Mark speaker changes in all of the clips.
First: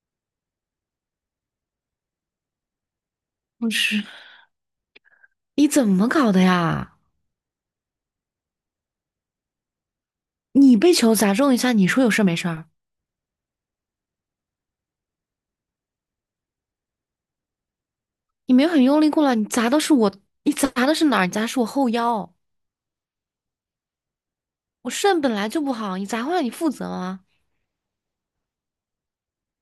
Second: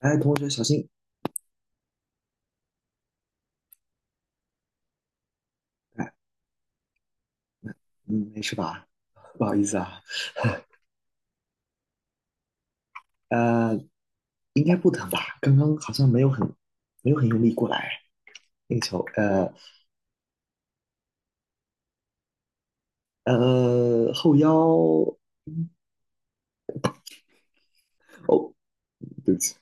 Speaker 1: 哎，同学小心！
Speaker 2: 不是，你怎么
Speaker 1: 哎，
Speaker 2: 搞的呀？
Speaker 1: 嗯，没事吧？不好意思啊，
Speaker 2: 你被球砸中一下，你说有事儿没事儿？
Speaker 1: 呃，应该不疼吧？刚刚好像没有很用力过来
Speaker 2: 你没有
Speaker 1: 那个
Speaker 2: 很
Speaker 1: 球，
Speaker 2: 用力过来，你砸的是我，你砸的是哪儿？你砸的是我后腰，
Speaker 1: 后腰，
Speaker 2: 我肾本来就
Speaker 1: 嗯
Speaker 2: 不好，你砸坏了你负责吗？
Speaker 1: 哦，对不起，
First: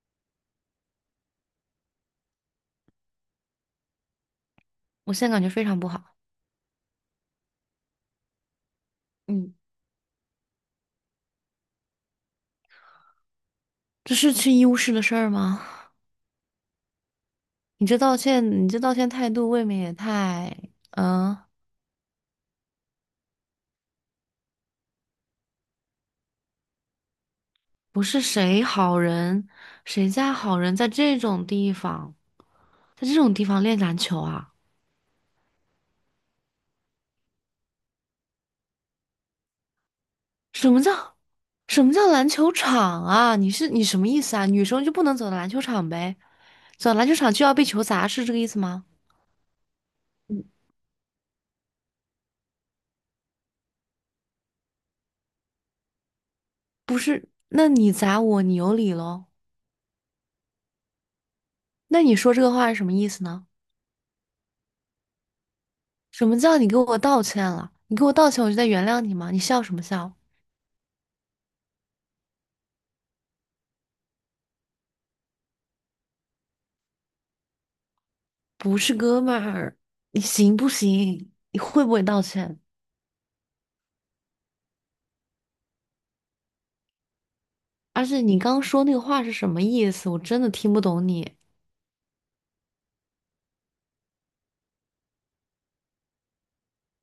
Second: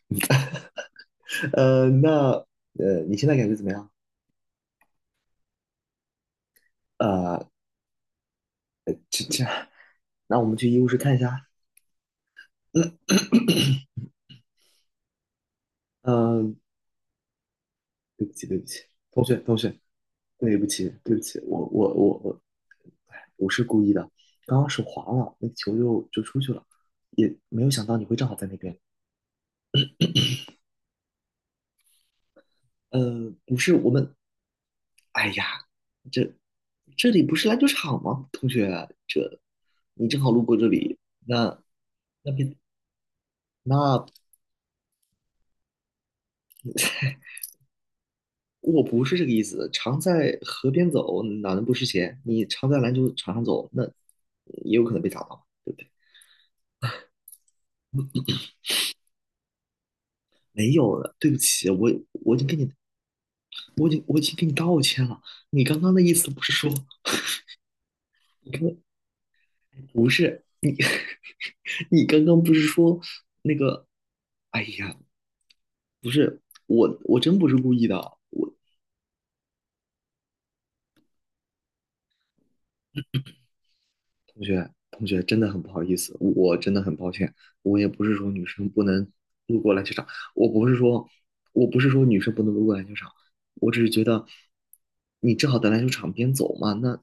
Speaker 1: 呃，那你现在感觉怎么样？
Speaker 2: 我现在感觉非常不好。
Speaker 1: 呃，呃这这，
Speaker 2: 嗯，
Speaker 1: 那我们去医务室看一下。嗯，
Speaker 2: 这是去医务室的事儿吗？
Speaker 1: 呃
Speaker 2: 你这道
Speaker 1: 对不起，对不
Speaker 2: 歉，你
Speaker 1: 起，
Speaker 2: 这道歉
Speaker 1: 同
Speaker 2: 态
Speaker 1: 学，
Speaker 2: 度
Speaker 1: 同
Speaker 2: 未
Speaker 1: 学，
Speaker 2: 免也
Speaker 1: 对
Speaker 2: 太……
Speaker 1: 不起，对不
Speaker 2: 嗯、
Speaker 1: 起，我，哎，不是故意的，刚刚手滑了，那球就出去了，也没有想到
Speaker 2: 不
Speaker 1: 你会
Speaker 2: 是
Speaker 1: 正好在那
Speaker 2: 谁
Speaker 1: 边。
Speaker 2: 好人，谁家好人在这种地方，在这种地
Speaker 1: 不
Speaker 2: 方
Speaker 1: 是
Speaker 2: 练
Speaker 1: 我
Speaker 2: 篮
Speaker 1: 们，
Speaker 2: 球啊？
Speaker 1: 哎呀，这这里不是篮球场吗？同学，这你正好路过这
Speaker 2: 什么
Speaker 1: 里，
Speaker 2: 叫
Speaker 1: 那
Speaker 2: 什么叫篮
Speaker 1: 那
Speaker 2: 球
Speaker 1: 边
Speaker 2: 场啊？你什
Speaker 1: 那
Speaker 2: 么意思啊？女生就不能走到篮球场呗？走到篮球场就要被球砸，是这个意思
Speaker 1: 我
Speaker 2: 吗？
Speaker 1: 不是这个意思，常在河边走，哪能不湿鞋？你常在篮球场上走，那也有可能被砸到，对不对？
Speaker 2: 不是，那你砸我，你有理喽？
Speaker 1: 没有了，对不起，
Speaker 2: 那你说
Speaker 1: 我已
Speaker 2: 这
Speaker 1: 经
Speaker 2: 个
Speaker 1: 跟你，
Speaker 2: 话是什么意思呢？
Speaker 1: 我已经我已经跟你道歉了。你刚刚的意
Speaker 2: 什
Speaker 1: 思
Speaker 2: 么
Speaker 1: 不是
Speaker 2: 叫你
Speaker 1: 说，
Speaker 2: 给我道歉了？你给我道歉，
Speaker 1: 你
Speaker 2: 我就再
Speaker 1: 刚
Speaker 2: 原谅你吗？你笑什么
Speaker 1: 不
Speaker 2: 笑？
Speaker 1: 是你，你刚刚不是说那个？哎呀，不是我真不是故意的，我。
Speaker 2: 不是哥们儿，你行不行？你会不会道歉？
Speaker 1: 同学，同学，真的很不好意思，我真的很抱歉。我也不
Speaker 2: 而
Speaker 1: 是
Speaker 2: 且
Speaker 1: 说
Speaker 2: 你
Speaker 1: 女
Speaker 2: 刚刚
Speaker 1: 生不
Speaker 2: 说那个
Speaker 1: 能
Speaker 2: 话是什
Speaker 1: 路
Speaker 2: 么
Speaker 1: 过篮
Speaker 2: 意
Speaker 1: 球场，
Speaker 2: 思？我真
Speaker 1: 我
Speaker 2: 的
Speaker 1: 不
Speaker 2: 听
Speaker 1: 是
Speaker 2: 不懂
Speaker 1: 说，
Speaker 2: 你。
Speaker 1: 我不是说女生不能路过篮球场，我只是觉得你正好在篮球场边走嘛，那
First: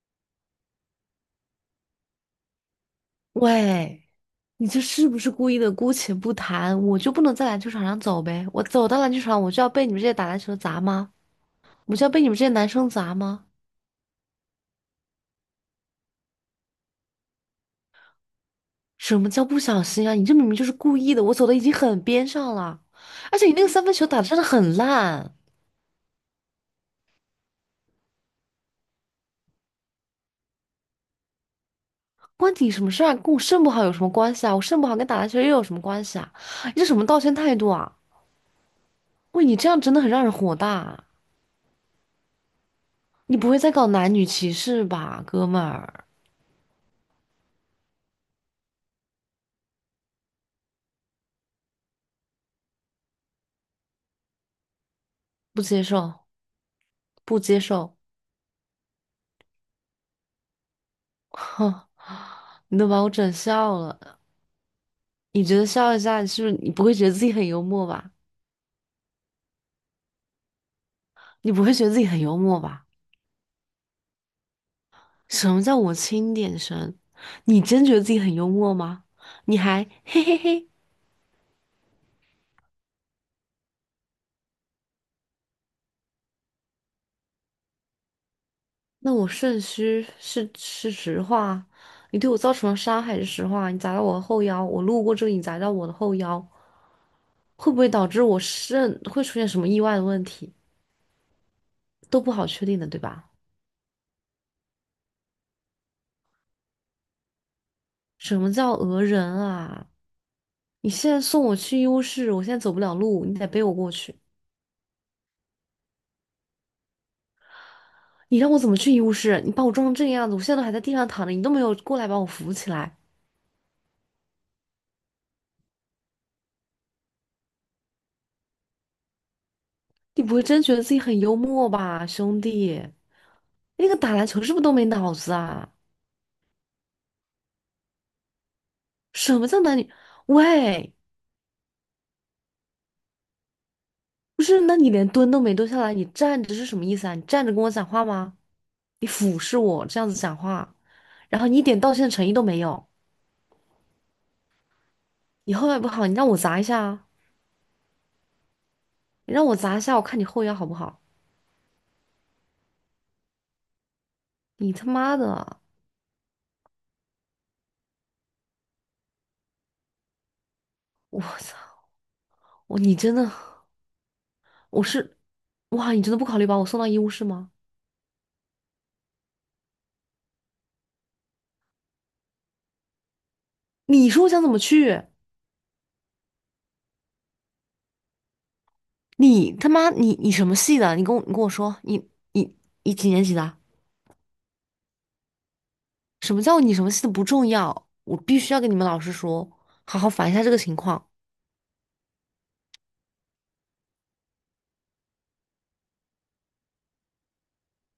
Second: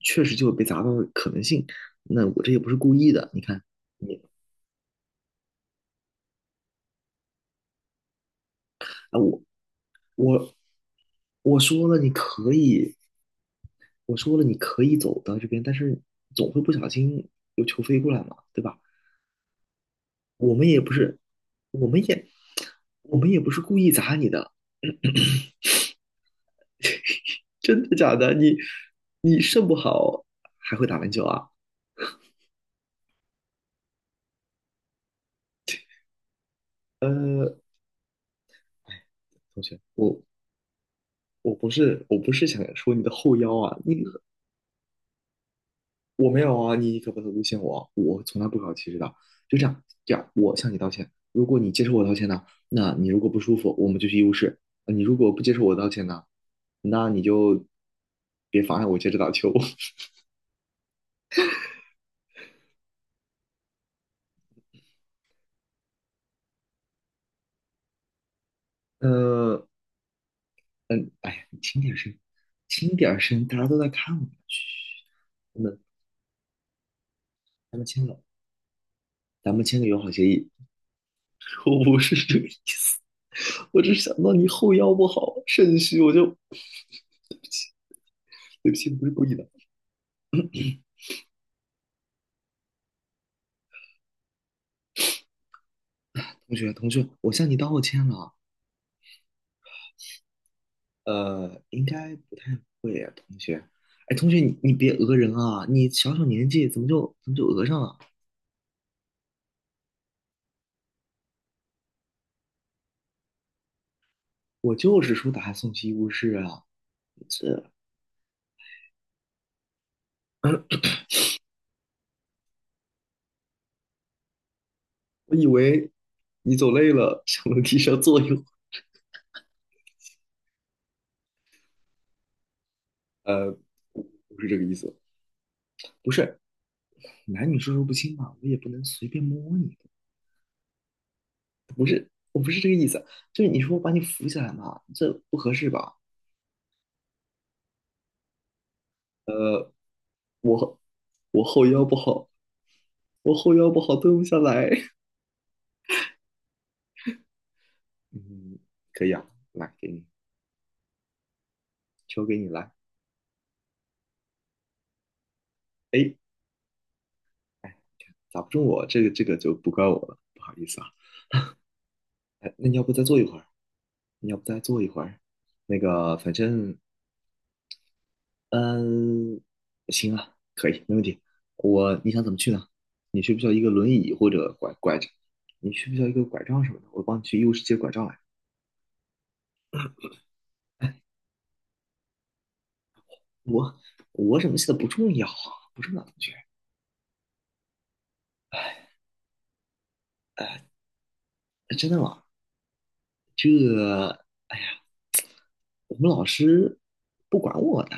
Speaker 1: 确实就有被砸到的可能性。那我这也不是故意的，你看
Speaker 2: 喂，
Speaker 1: 你
Speaker 2: 你这是不是故意的？姑且不谈，我就不能在篮球场上走呗？我走到篮
Speaker 1: 啊，
Speaker 2: 球场，
Speaker 1: 我
Speaker 2: 我就要被你们这些打篮球
Speaker 1: 我
Speaker 2: 的砸吗？
Speaker 1: 我说
Speaker 2: 我
Speaker 1: 了
Speaker 2: 就
Speaker 1: 你
Speaker 2: 要被你们这些
Speaker 1: 可
Speaker 2: 男生
Speaker 1: 以，
Speaker 2: 砸吗？
Speaker 1: 我说了你可以走到这边，但是总会不小心有球飞过来嘛，对吧？
Speaker 2: 什么叫不小心啊？你这明
Speaker 1: 我
Speaker 2: 明就
Speaker 1: 们
Speaker 2: 是
Speaker 1: 也不
Speaker 2: 故意
Speaker 1: 是，
Speaker 2: 的，我走的已经
Speaker 1: 我
Speaker 2: 很
Speaker 1: 们也，
Speaker 2: 边上了，
Speaker 1: 我们
Speaker 2: 而
Speaker 1: 也
Speaker 2: 且
Speaker 1: 不
Speaker 2: 你
Speaker 1: 是
Speaker 2: 那个
Speaker 1: 故
Speaker 2: 三
Speaker 1: 意
Speaker 2: 分球
Speaker 1: 砸
Speaker 2: 打的
Speaker 1: 你
Speaker 2: 真的
Speaker 1: 的，
Speaker 2: 很烂，
Speaker 1: 真的假的？你肾不好还会打篮球啊？
Speaker 2: 关你什么事啊？跟我肾不好有什么关系啊？我肾不好跟打篮球又有什么关系啊？你这什么道歉态
Speaker 1: 呃，
Speaker 2: 度啊？
Speaker 1: 哎，
Speaker 2: 喂，你
Speaker 1: 同
Speaker 2: 这
Speaker 1: 学，
Speaker 2: 样真的很让人火大啊，
Speaker 1: 我不是不是想说你的后
Speaker 2: 你不
Speaker 1: 腰
Speaker 2: 会在
Speaker 1: 啊，
Speaker 2: 搞男女歧视吧，哥们儿？
Speaker 1: 我没有啊，你可不能诬陷我，我从来不搞歧视的。就这样，这样，我向你道歉。如果你接受我道歉呢，那你如果不舒服，我们就去医务室。你如果不接受
Speaker 2: 不
Speaker 1: 我
Speaker 2: 接
Speaker 1: 道歉
Speaker 2: 受，
Speaker 1: 呢，那你
Speaker 2: 不接
Speaker 1: 就
Speaker 2: 受。
Speaker 1: 别妨碍我接着打球。
Speaker 2: 哼，你都把我整笑了。你觉得笑一下，你是不是你不会觉得自己很幽默吧？
Speaker 1: 呃，嗯，哎呀，
Speaker 2: 你
Speaker 1: 你
Speaker 2: 不会
Speaker 1: 轻
Speaker 2: 觉得
Speaker 1: 点
Speaker 2: 自己
Speaker 1: 声，
Speaker 2: 很幽默吧？
Speaker 1: 轻点声，大家都在看我们。嘘，
Speaker 2: 什
Speaker 1: 咱
Speaker 2: 么叫
Speaker 1: 们
Speaker 2: 我轻点声？你
Speaker 1: 咱们
Speaker 2: 真觉得
Speaker 1: 签
Speaker 2: 自己
Speaker 1: 了，
Speaker 2: 很幽默吗？
Speaker 1: 咱
Speaker 2: 你
Speaker 1: 们签个
Speaker 2: 还
Speaker 1: 友好
Speaker 2: 嘿
Speaker 1: 协
Speaker 2: 嘿
Speaker 1: 议。
Speaker 2: 嘿？
Speaker 1: 我不是这个意思，我只是想到你后腰不好，肾虚，对不起，不是
Speaker 2: 那
Speaker 1: 故
Speaker 2: 我
Speaker 1: 意的。
Speaker 2: 肾虚是实话，你对我造成了伤害是实话。你砸到我的后腰，我路过这里，你砸到我的后腰，
Speaker 1: 同学，同学，我向你
Speaker 2: 会不
Speaker 1: 道
Speaker 2: 会
Speaker 1: 歉
Speaker 2: 导致
Speaker 1: 了。
Speaker 2: 我肾会出现什么意外的问题？
Speaker 1: 应该
Speaker 2: 都不
Speaker 1: 不
Speaker 2: 好
Speaker 1: 太
Speaker 2: 确定的，
Speaker 1: 会
Speaker 2: 对
Speaker 1: 啊，
Speaker 2: 吧？
Speaker 1: 同学。哎，同学，你别讹人啊！你小小年纪怎么就讹上了？
Speaker 2: 什么叫讹人啊？你现在送我去医务室，我现在走不了路，你得背我过去。
Speaker 1: 我就是说把他送去医务室啊。这
Speaker 2: 你让我怎么去医务室？你把我撞成这个样子，我现在都还在 地上躺着，你都没有过来把我扶起来。
Speaker 1: 我以为你走累了，想楼梯上坐一会儿
Speaker 2: 你不会真觉得自己很幽默吧，兄弟？
Speaker 1: 呃，
Speaker 2: 那个打篮球
Speaker 1: 不是
Speaker 2: 是
Speaker 1: 这
Speaker 2: 不是
Speaker 1: 个
Speaker 2: 都
Speaker 1: 意
Speaker 2: 没
Speaker 1: 思，
Speaker 2: 脑子啊？
Speaker 1: 不是男女授受不亲嘛，我也不能随便
Speaker 2: 什么
Speaker 1: 摸
Speaker 2: 叫
Speaker 1: 你，
Speaker 2: 男女？喂，
Speaker 1: 我不是这个意思，就是你说我把你扶起
Speaker 2: 不
Speaker 1: 来
Speaker 2: 是，那
Speaker 1: 嘛，
Speaker 2: 你连
Speaker 1: 这
Speaker 2: 蹲
Speaker 1: 不
Speaker 2: 都
Speaker 1: 合
Speaker 2: 没蹲
Speaker 1: 适
Speaker 2: 下
Speaker 1: 吧？
Speaker 2: 来，你站着是什么意思啊？你站着跟我讲话吗？你俯视我这样子讲话，
Speaker 1: 我
Speaker 2: 然
Speaker 1: 我
Speaker 2: 后你一
Speaker 1: 后
Speaker 2: 点
Speaker 1: 腰
Speaker 2: 道
Speaker 1: 不
Speaker 2: 歉的诚
Speaker 1: 好，
Speaker 2: 意都没有，
Speaker 1: 我后腰不好，蹲不下来。
Speaker 2: 你后腰不好，你让我砸一下啊！
Speaker 1: 嗯，可以啊，
Speaker 2: 你让我
Speaker 1: 来
Speaker 2: 砸一
Speaker 1: 给
Speaker 2: 下，我
Speaker 1: 你，
Speaker 2: 看你后腰好不好？
Speaker 1: 球给你来。
Speaker 2: 你他妈的，
Speaker 1: 哎，打不中我，这个就不怪我了，不好意思啊。
Speaker 2: 我操！
Speaker 1: 哎，那你要不
Speaker 2: 你
Speaker 1: 再
Speaker 2: 真
Speaker 1: 坐一
Speaker 2: 的，
Speaker 1: 会儿？你要不再坐
Speaker 2: 我
Speaker 1: 一会
Speaker 2: 是，
Speaker 1: 儿？那
Speaker 2: 哇！你真
Speaker 1: 个，
Speaker 2: 的不
Speaker 1: 反
Speaker 2: 考虑把我
Speaker 1: 正
Speaker 2: 送到医务室吗？
Speaker 1: 嗯，行啊，可以，没问题。我，你想怎么去呢？你需不需要一个轮
Speaker 2: 你
Speaker 1: 椅
Speaker 2: 说我
Speaker 1: 或
Speaker 2: 想怎
Speaker 1: 者
Speaker 2: 么
Speaker 1: 拐拐
Speaker 2: 去？
Speaker 1: 杖？你需不需要一个拐杖什么的？我帮你去医务室借拐杖来。
Speaker 2: 你他妈，你什么系的？你跟我说，你你几年级的？
Speaker 1: 我我怎么写的不重要啊，不重要，同学。
Speaker 2: 什么叫你什么系的不重要？我必须要跟你们老师说，好好反映一下这个情况。
Speaker 1: 哎真的吗？这我们老师不管我的，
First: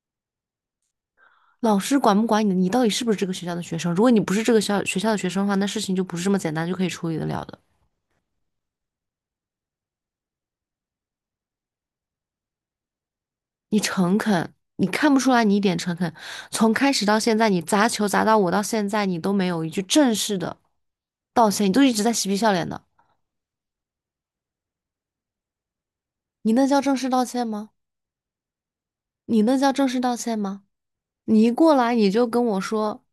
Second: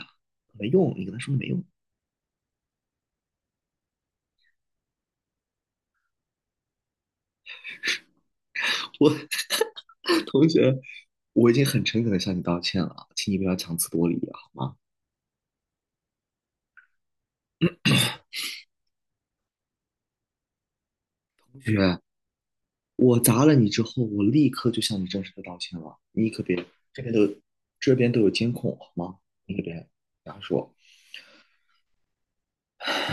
Speaker 1: 没用。你跟他说没用。
Speaker 2: 老师管不管你的你到底是不是这个学校的学生？如果你不是这个学校的学生的话，那事情就不是这么简单就可以处理的了的。
Speaker 1: 我 同学，我已经很诚恳的向你道歉了，请你不要强
Speaker 2: 你
Speaker 1: 词夺理
Speaker 2: 诚
Speaker 1: 了好
Speaker 2: 恳，
Speaker 1: 吗？
Speaker 2: 你看不出来你一点诚恳。从开始到现在，你砸球砸到我到现在，你都没有一句正式的道
Speaker 1: 同
Speaker 2: 歉，你都一
Speaker 1: 学，
Speaker 2: 直在嬉皮笑脸的。
Speaker 1: 我砸了你之后，我立刻就向你正式的道歉了。你可
Speaker 2: 你
Speaker 1: 别，
Speaker 2: 那叫正
Speaker 1: 这
Speaker 2: 式
Speaker 1: 边
Speaker 2: 道
Speaker 1: 都
Speaker 2: 歉吗？
Speaker 1: 这边都有监控，好吗？
Speaker 2: 你
Speaker 1: 你
Speaker 2: 那
Speaker 1: 可
Speaker 2: 叫
Speaker 1: 别
Speaker 2: 正式道
Speaker 1: 瞎
Speaker 2: 歉吗？
Speaker 1: 说。
Speaker 2: 你一过来你就跟我说，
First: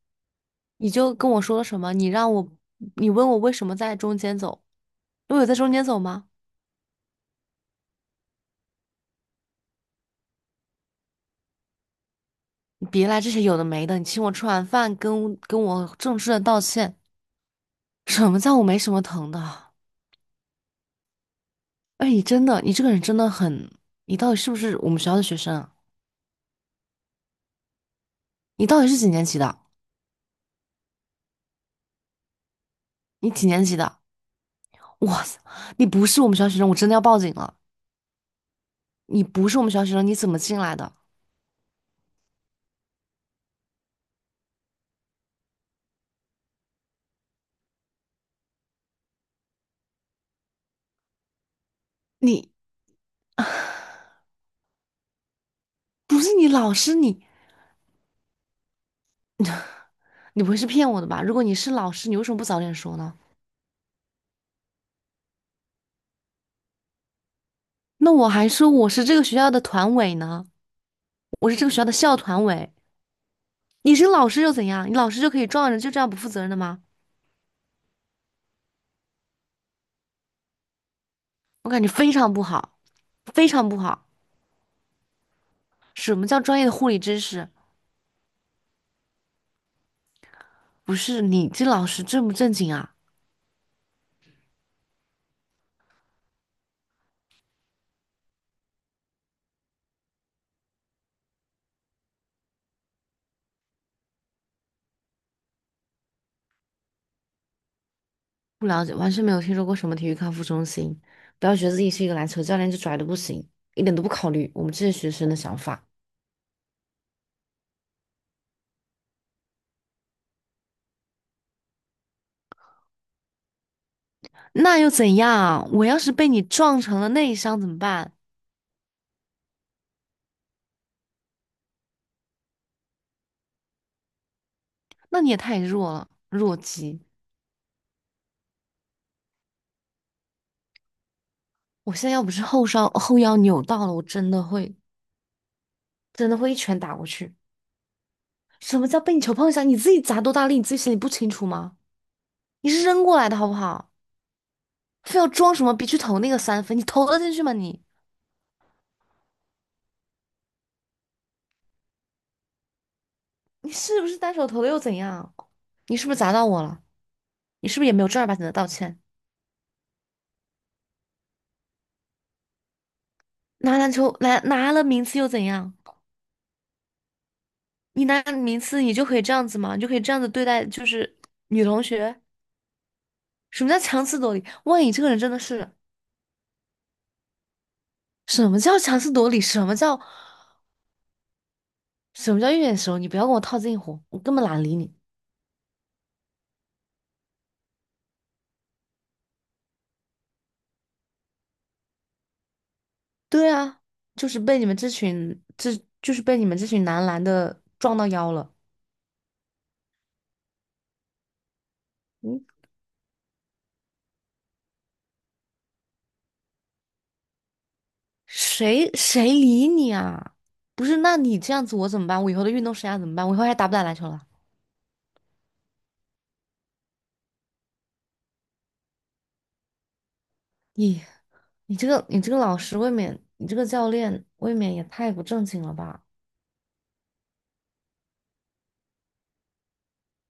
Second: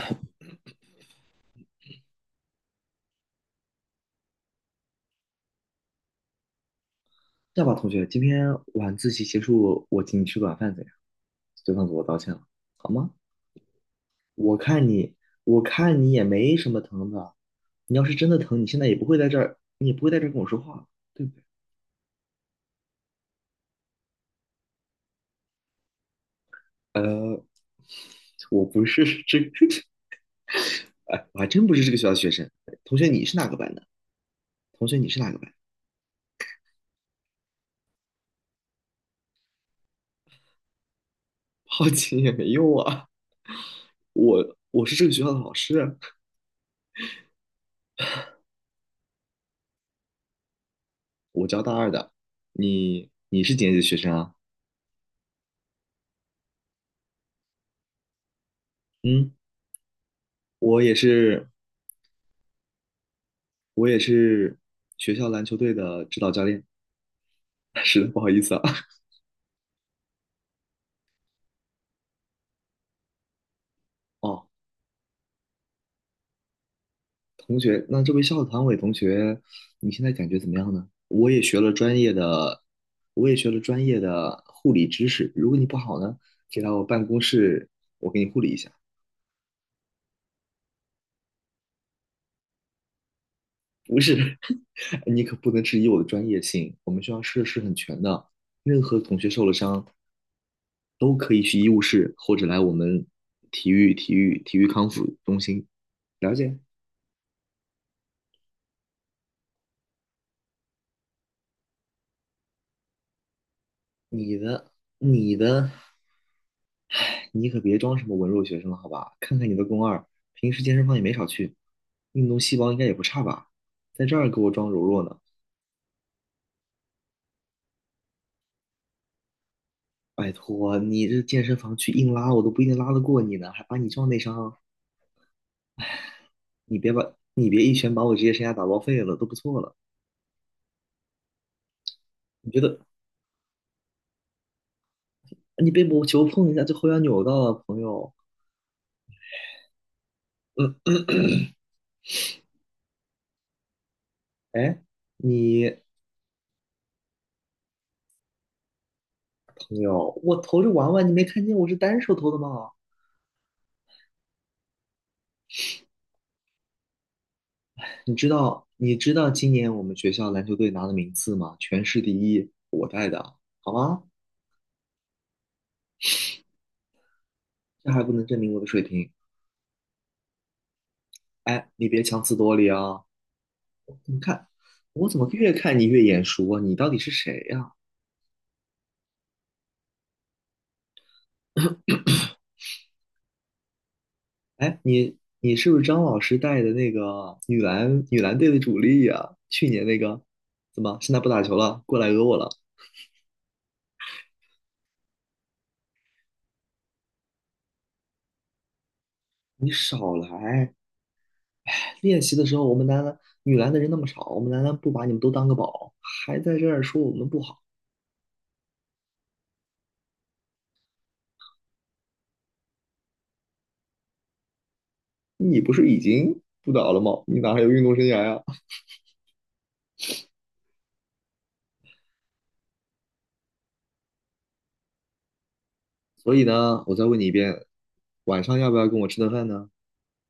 Speaker 2: 你就跟我说了什么？你让我，你问我为什么在中间走？我有在中间走吗？
Speaker 1: 这样吧，同学，今天晚自习结束，我请你吃晚饭怎样？就算做我道歉了，
Speaker 2: 你
Speaker 1: 好
Speaker 2: 别
Speaker 1: 吗？
Speaker 2: 来这些有的没的，你请我吃
Speaker 1: 我
Speaker 2: 完
Speaker 1: 看
Speaker 2: 饭，
Speaker 1: 你，
Speaker 2: 跟
Speaker 1: 我
Speaker 2: 我
Speaker 1: 看你
Speaker 2: 正
Speaker 1: 也
Speaker 2: 式的
Speaker 1: 没
Speaker 2: 道
Speaker 1: 什么
Speaker 2: 歉，
Speaker 1: 疼的。你要是真
Speaker 2: 什
Speaker 1: 的
Speaker 2: 么叫
Speaker 1: 疼，
Speaker 2: 我
Speaker 1: 你
Speaker 2: 没
Speaker 1: 现在
Speaker 2: 什
Speaker 1: 也
Speaker 2: 么
Speaker 1: 不会在
Speaker 2: 疼的
Speaker 1: 这儿，
Speaker 2: 啊？
Speaker 1: 你也不会在这儿跟我说话，对不对？
Speaker 2: 哎，你真的，你这个人真的很，你到底是不是我们学校的学生啊？
Speaker 1: 呃，我
Speaker 2: 你到
Speaker 1: 不
Speaker 2: 底是
Speaker 1: 是
Speaker 2: 几年级
Speaker 1: 这个，
Speaker 2: 的？
Speaker 1: 哎，我还真不是这个学校的学生。同学，你
Speaker 2: 你
Speaker 1: 是哪
Speaker 2: 几
Speaker 1: 个
Speaker 2: 年
Speaker 1: 班
Speaker 2: 级
Speaker 1: 的？
Speaker 2: 的？
Speaker 1: 同学，你是
Speaker 2: 哇
Speaker 1: 哪个
Speaker 2: 塞，
Speaker 1: 班？
Speaker 2: 你不是我们学校学生，我真的要报警了！你不是我们学校学生，你怎么进来的？
Speaker 1: 好奇也没用啊。我是这个学校的老师，我教大二的，
Speaker 2: 你
Speaker 1: 你是几年级的学生啊？
Speaker 2: 不是你老师，你
Speaker 1: 嗯，
Speaker 2: 你不会是
Speaker 1: 我
Speaker 2: 骗
Speaker 1: 也
Speaker 2: 我的吧？如果
Speaker 1: 是，
Speaker 2: 你是老师，你为什么不早点说呢？
Speaker 1: 我也是学校篮球队的指导教练。是的，
Speaker 2: 那
Speaker 1: 不
Speaker 2: 我
Speaker 1: 好意
Speaker 2: 还
Speaker 1: 思
Speaker 2: 说
Speaker 1: 啊。
Speaker 2: 我是这个学校的团委呢，我是这个学校的校团委。你是老师
Speaker 1: 哦，
Speaker 2: 又怎样？你老师就可以撞人，就这样不负责任的吗？
Speaker 1: 同学，那这位校团委同学，你现在感觉怎么样呢？
Speaker 2: 我感觉非常不好，
Speaker 1: 我也
Speaker 2: 非
Speaker 1: 学了
Speaker 2: 常不
Speaker 1: 专业
Speaker 2: 好。
Speaker 1: 的护理知识。如果你不好
Speaker 2: 什
Speaker 1: 呢，
Speaker 2: 么叫
Speaker 1: 可
Speaker 2: 专
Speaker 1: 以
Speaker 2: 业
Speaker 1: 来
Speaker 2: 的
Speaker 1: 我
Speaker 2: 护理
Speaker 1: 办公
Speaker 2: 知识？
Speaker 1: 室，我给你护理一下。
Speaker 2: 不是你这老师正不正经啊？
Speaker 1: 不是，你可不能质疑我的专业性，我们学校设施很全的，任何同学受了伤，都可以去医务室或者来我们体育康复中心。了解
Speaker 2: 不了解，完全没有听说过什么体育康复中心。不要觉得自己是一个篮球教练就拽的不行，一点都不考
Speaker 1: 你
Speaker 2: 虑我
Speaker 1: 的
Speaker 2: 们这些学生
Speaker 1: 你
Speaker 2: 的想
Speaker 1: 的，
Speaker 2: 法。
Speaker 1: 你可别装什么文弱学生了，好吧？看看你的肱二，平时健身房也没少去，运动细胞应该也不差吧？在这儿给我装
Speaker 2: 那
Speaker 1: 柔
Speaker 2: 又
Speaker 1: 弱
Speaker 2: 怎
Speaker 1: 呢？
Speaker 2: 样啊？我要是被你撞成了内伤怎么办？
Speaker 1: 拜托，你这健身房去硬拉，我都不一定拉得过你呢，还把你撞内伤，
Speaker 2: 那你也太弱了，弱鸡！
Speaker 1: 你别一拳把我职业生涯打报废了，都不错了。
Speaker 2: 我现在要不是
Speaker 1: 你觉
Speaker 2: 后
Speaker 1: 得
Speaker 2: 伤后腰扭到了，我真的会
Speaker 1: 你被我球碰一
Speaker 2: 一
Speaker 1: 下就
Speaker 2: 拳
Speaker 1: 后
Speaker 2: 打
Speaker 1: 腰
Speaker 2: 过
Speaker 1: 扭
Speaker 2: 去。
Speaker 1: 到了，朋友？
Speaker 2: 什么叫被你球碰一下？你自己砸多大力，你自己心里
Speaker 1: 嗯，
Speaker 2: 不清楚吗？你是扔过来的好不好？
Speaker 1: 哎，
Speaker 2: 非要装什么
Speaker 1: 你
Speaker 2: 别去投那个三分，你投得进去吗你？
Speaker 1: 有，我投着玩玩，你没看见我是单手投的吗？
Speaker 2: 你是不是单手投的又怎样？你是不是砸到我了？你是不是也没有正儿八经的道
Speaker 1: 你
Speaker 2: 歉？
Speaker 1: 知道今年我们学校篮球队拿的名次吗？全市第一，我带的，好
Speaker 2: 拿篮
Speaker 1: 吗？
Speaker 2: 球拿拿了名次又怎样？
Speaker 1: 这还
Speaker 2: 你
Speaker 1: 不
Speaker 2: 拿
Speaker 1: 能
Speaker 2: 了
Speaker 1: 证明我
Speaker 2: 名
Speaker 1: 的水
Speaker 2: 次，你就
Speaker 1: 平。
Speaker 2: 可以这样子吗？你就可以这样子对待就是女
Speaker 1: 哎，
Speaker 2: 同
Speaker 1: 你别
Speaker 2: 学？
Speaker 1: 强词夺理啊！
Speaker 2: 什么叫强
Speaker 1: 你
Speaker 2: 词夺理？
Speaker 1: 看，
Speaker 2: 万一这
Speaker 1: 我
Speaker 2: 个人
Speaker 1: 怎么
Speaker 2: 真的
Speaker 1: 越
Speaker 2: 是
Speaker 1: 看你越眼熟啊？你到底是谁呀、
Speaker 2: 什么叫强词夺理？什么叫一眼熟？你不要跟我套近乎，我根本懒得理
Speaker 1: 哎，
Speaker 2: 你。
Speaker 1: 你是不是张老师带的那个女篮队的主力呀、去年那个，怎么现在不打球了，过来讹我了？
Speaker 2: 对啊，就是被你们这群这就是被你们这群男篮的撞到腰了。
Speaker 1: 你少来！练习的
Speaker 2: 嗯
Speaker 1: 时候，我们男篮女篮的人那么少，我们男篮不把你们都当个宝，还在这儿说我们不好，
Speaker 2: 谁理你啊？不是，那你这样子我怎么办？我以后的运动生涯怎么办？我以后还打不打篮球了？
Speaker 1: 你不是已经不打了吗？你哪还有运动生涯呀？
Speaker 2: 你你这个老师未免，你这个教练未免也太不正经了吧？
Speaker 1: 所以呢，我再问你一遍，晚上要不要跟我吃顿饭呢？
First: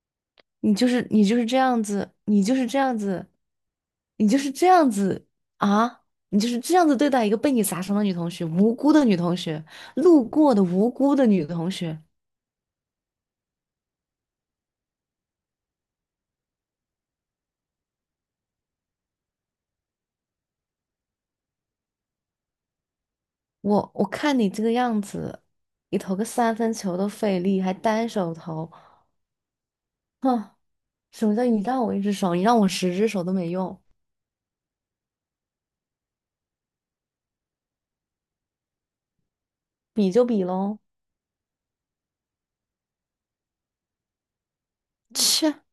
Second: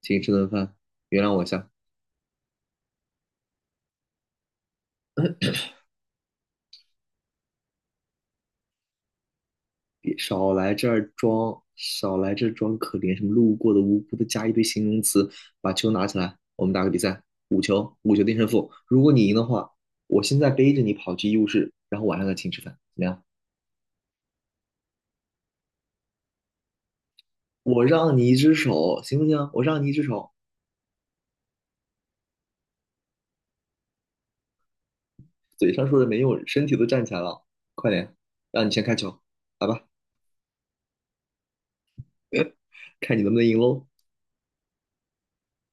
Speaker 1: 请你吃顿
Speaker 2: 你
Speaker 1: 饭，
Speaker 2: 就是
Speaker 1: 原
Speaker 2: 你
Speaker 1: 谅
Speaker 2: 就
Speaker 1: 我一
Speaker 2: 是这
Speaker 1: 下，
Speaker 2: 样子，你就是这样子，你就是这样子啊！你就是这样子对待一个被你砸伤的女同学，无辜的女同学，
Speaker 1: 别
Speaker 2: 路
Speaker 1: 少
Speaker 2: 过的
Speaker 1: 来这
Speaker 2: 无
Speaker 1: 儿
Speaker 2: 辜的女
Speaker 1: 装，
Speaker 2: 同学。
Speaker 1: 少来这儿装可怜，什么路过的、无辜的，加一堆形容词，把球拿起来，我们打个比赛，五球定胜负。如果你赢的话，我现在背着你跑去医务室，然后晚上再请你吃饭，怎么样？
Speaker 2: 我看你这个样子，你投个三分球都费力，还
Speaker 1: 我
Speaker 2: 单
Speaker 1: 让你
Speaker 2: 手
Speaker 1: 一只
Speaker 2: 投，
Speaker 1: 手，行不行？我让你一只手，
Speaker 2: 哼。什么叫你让我一只手？你让我十只手都没用，
Speaker 1: 嘴上说着没用，身体都站起来了，快点，让你先开球，来吧，
Speaker 2: 比就比喽。
Speaker 1: 看你能不能赢喽。
Speaker 2: 切，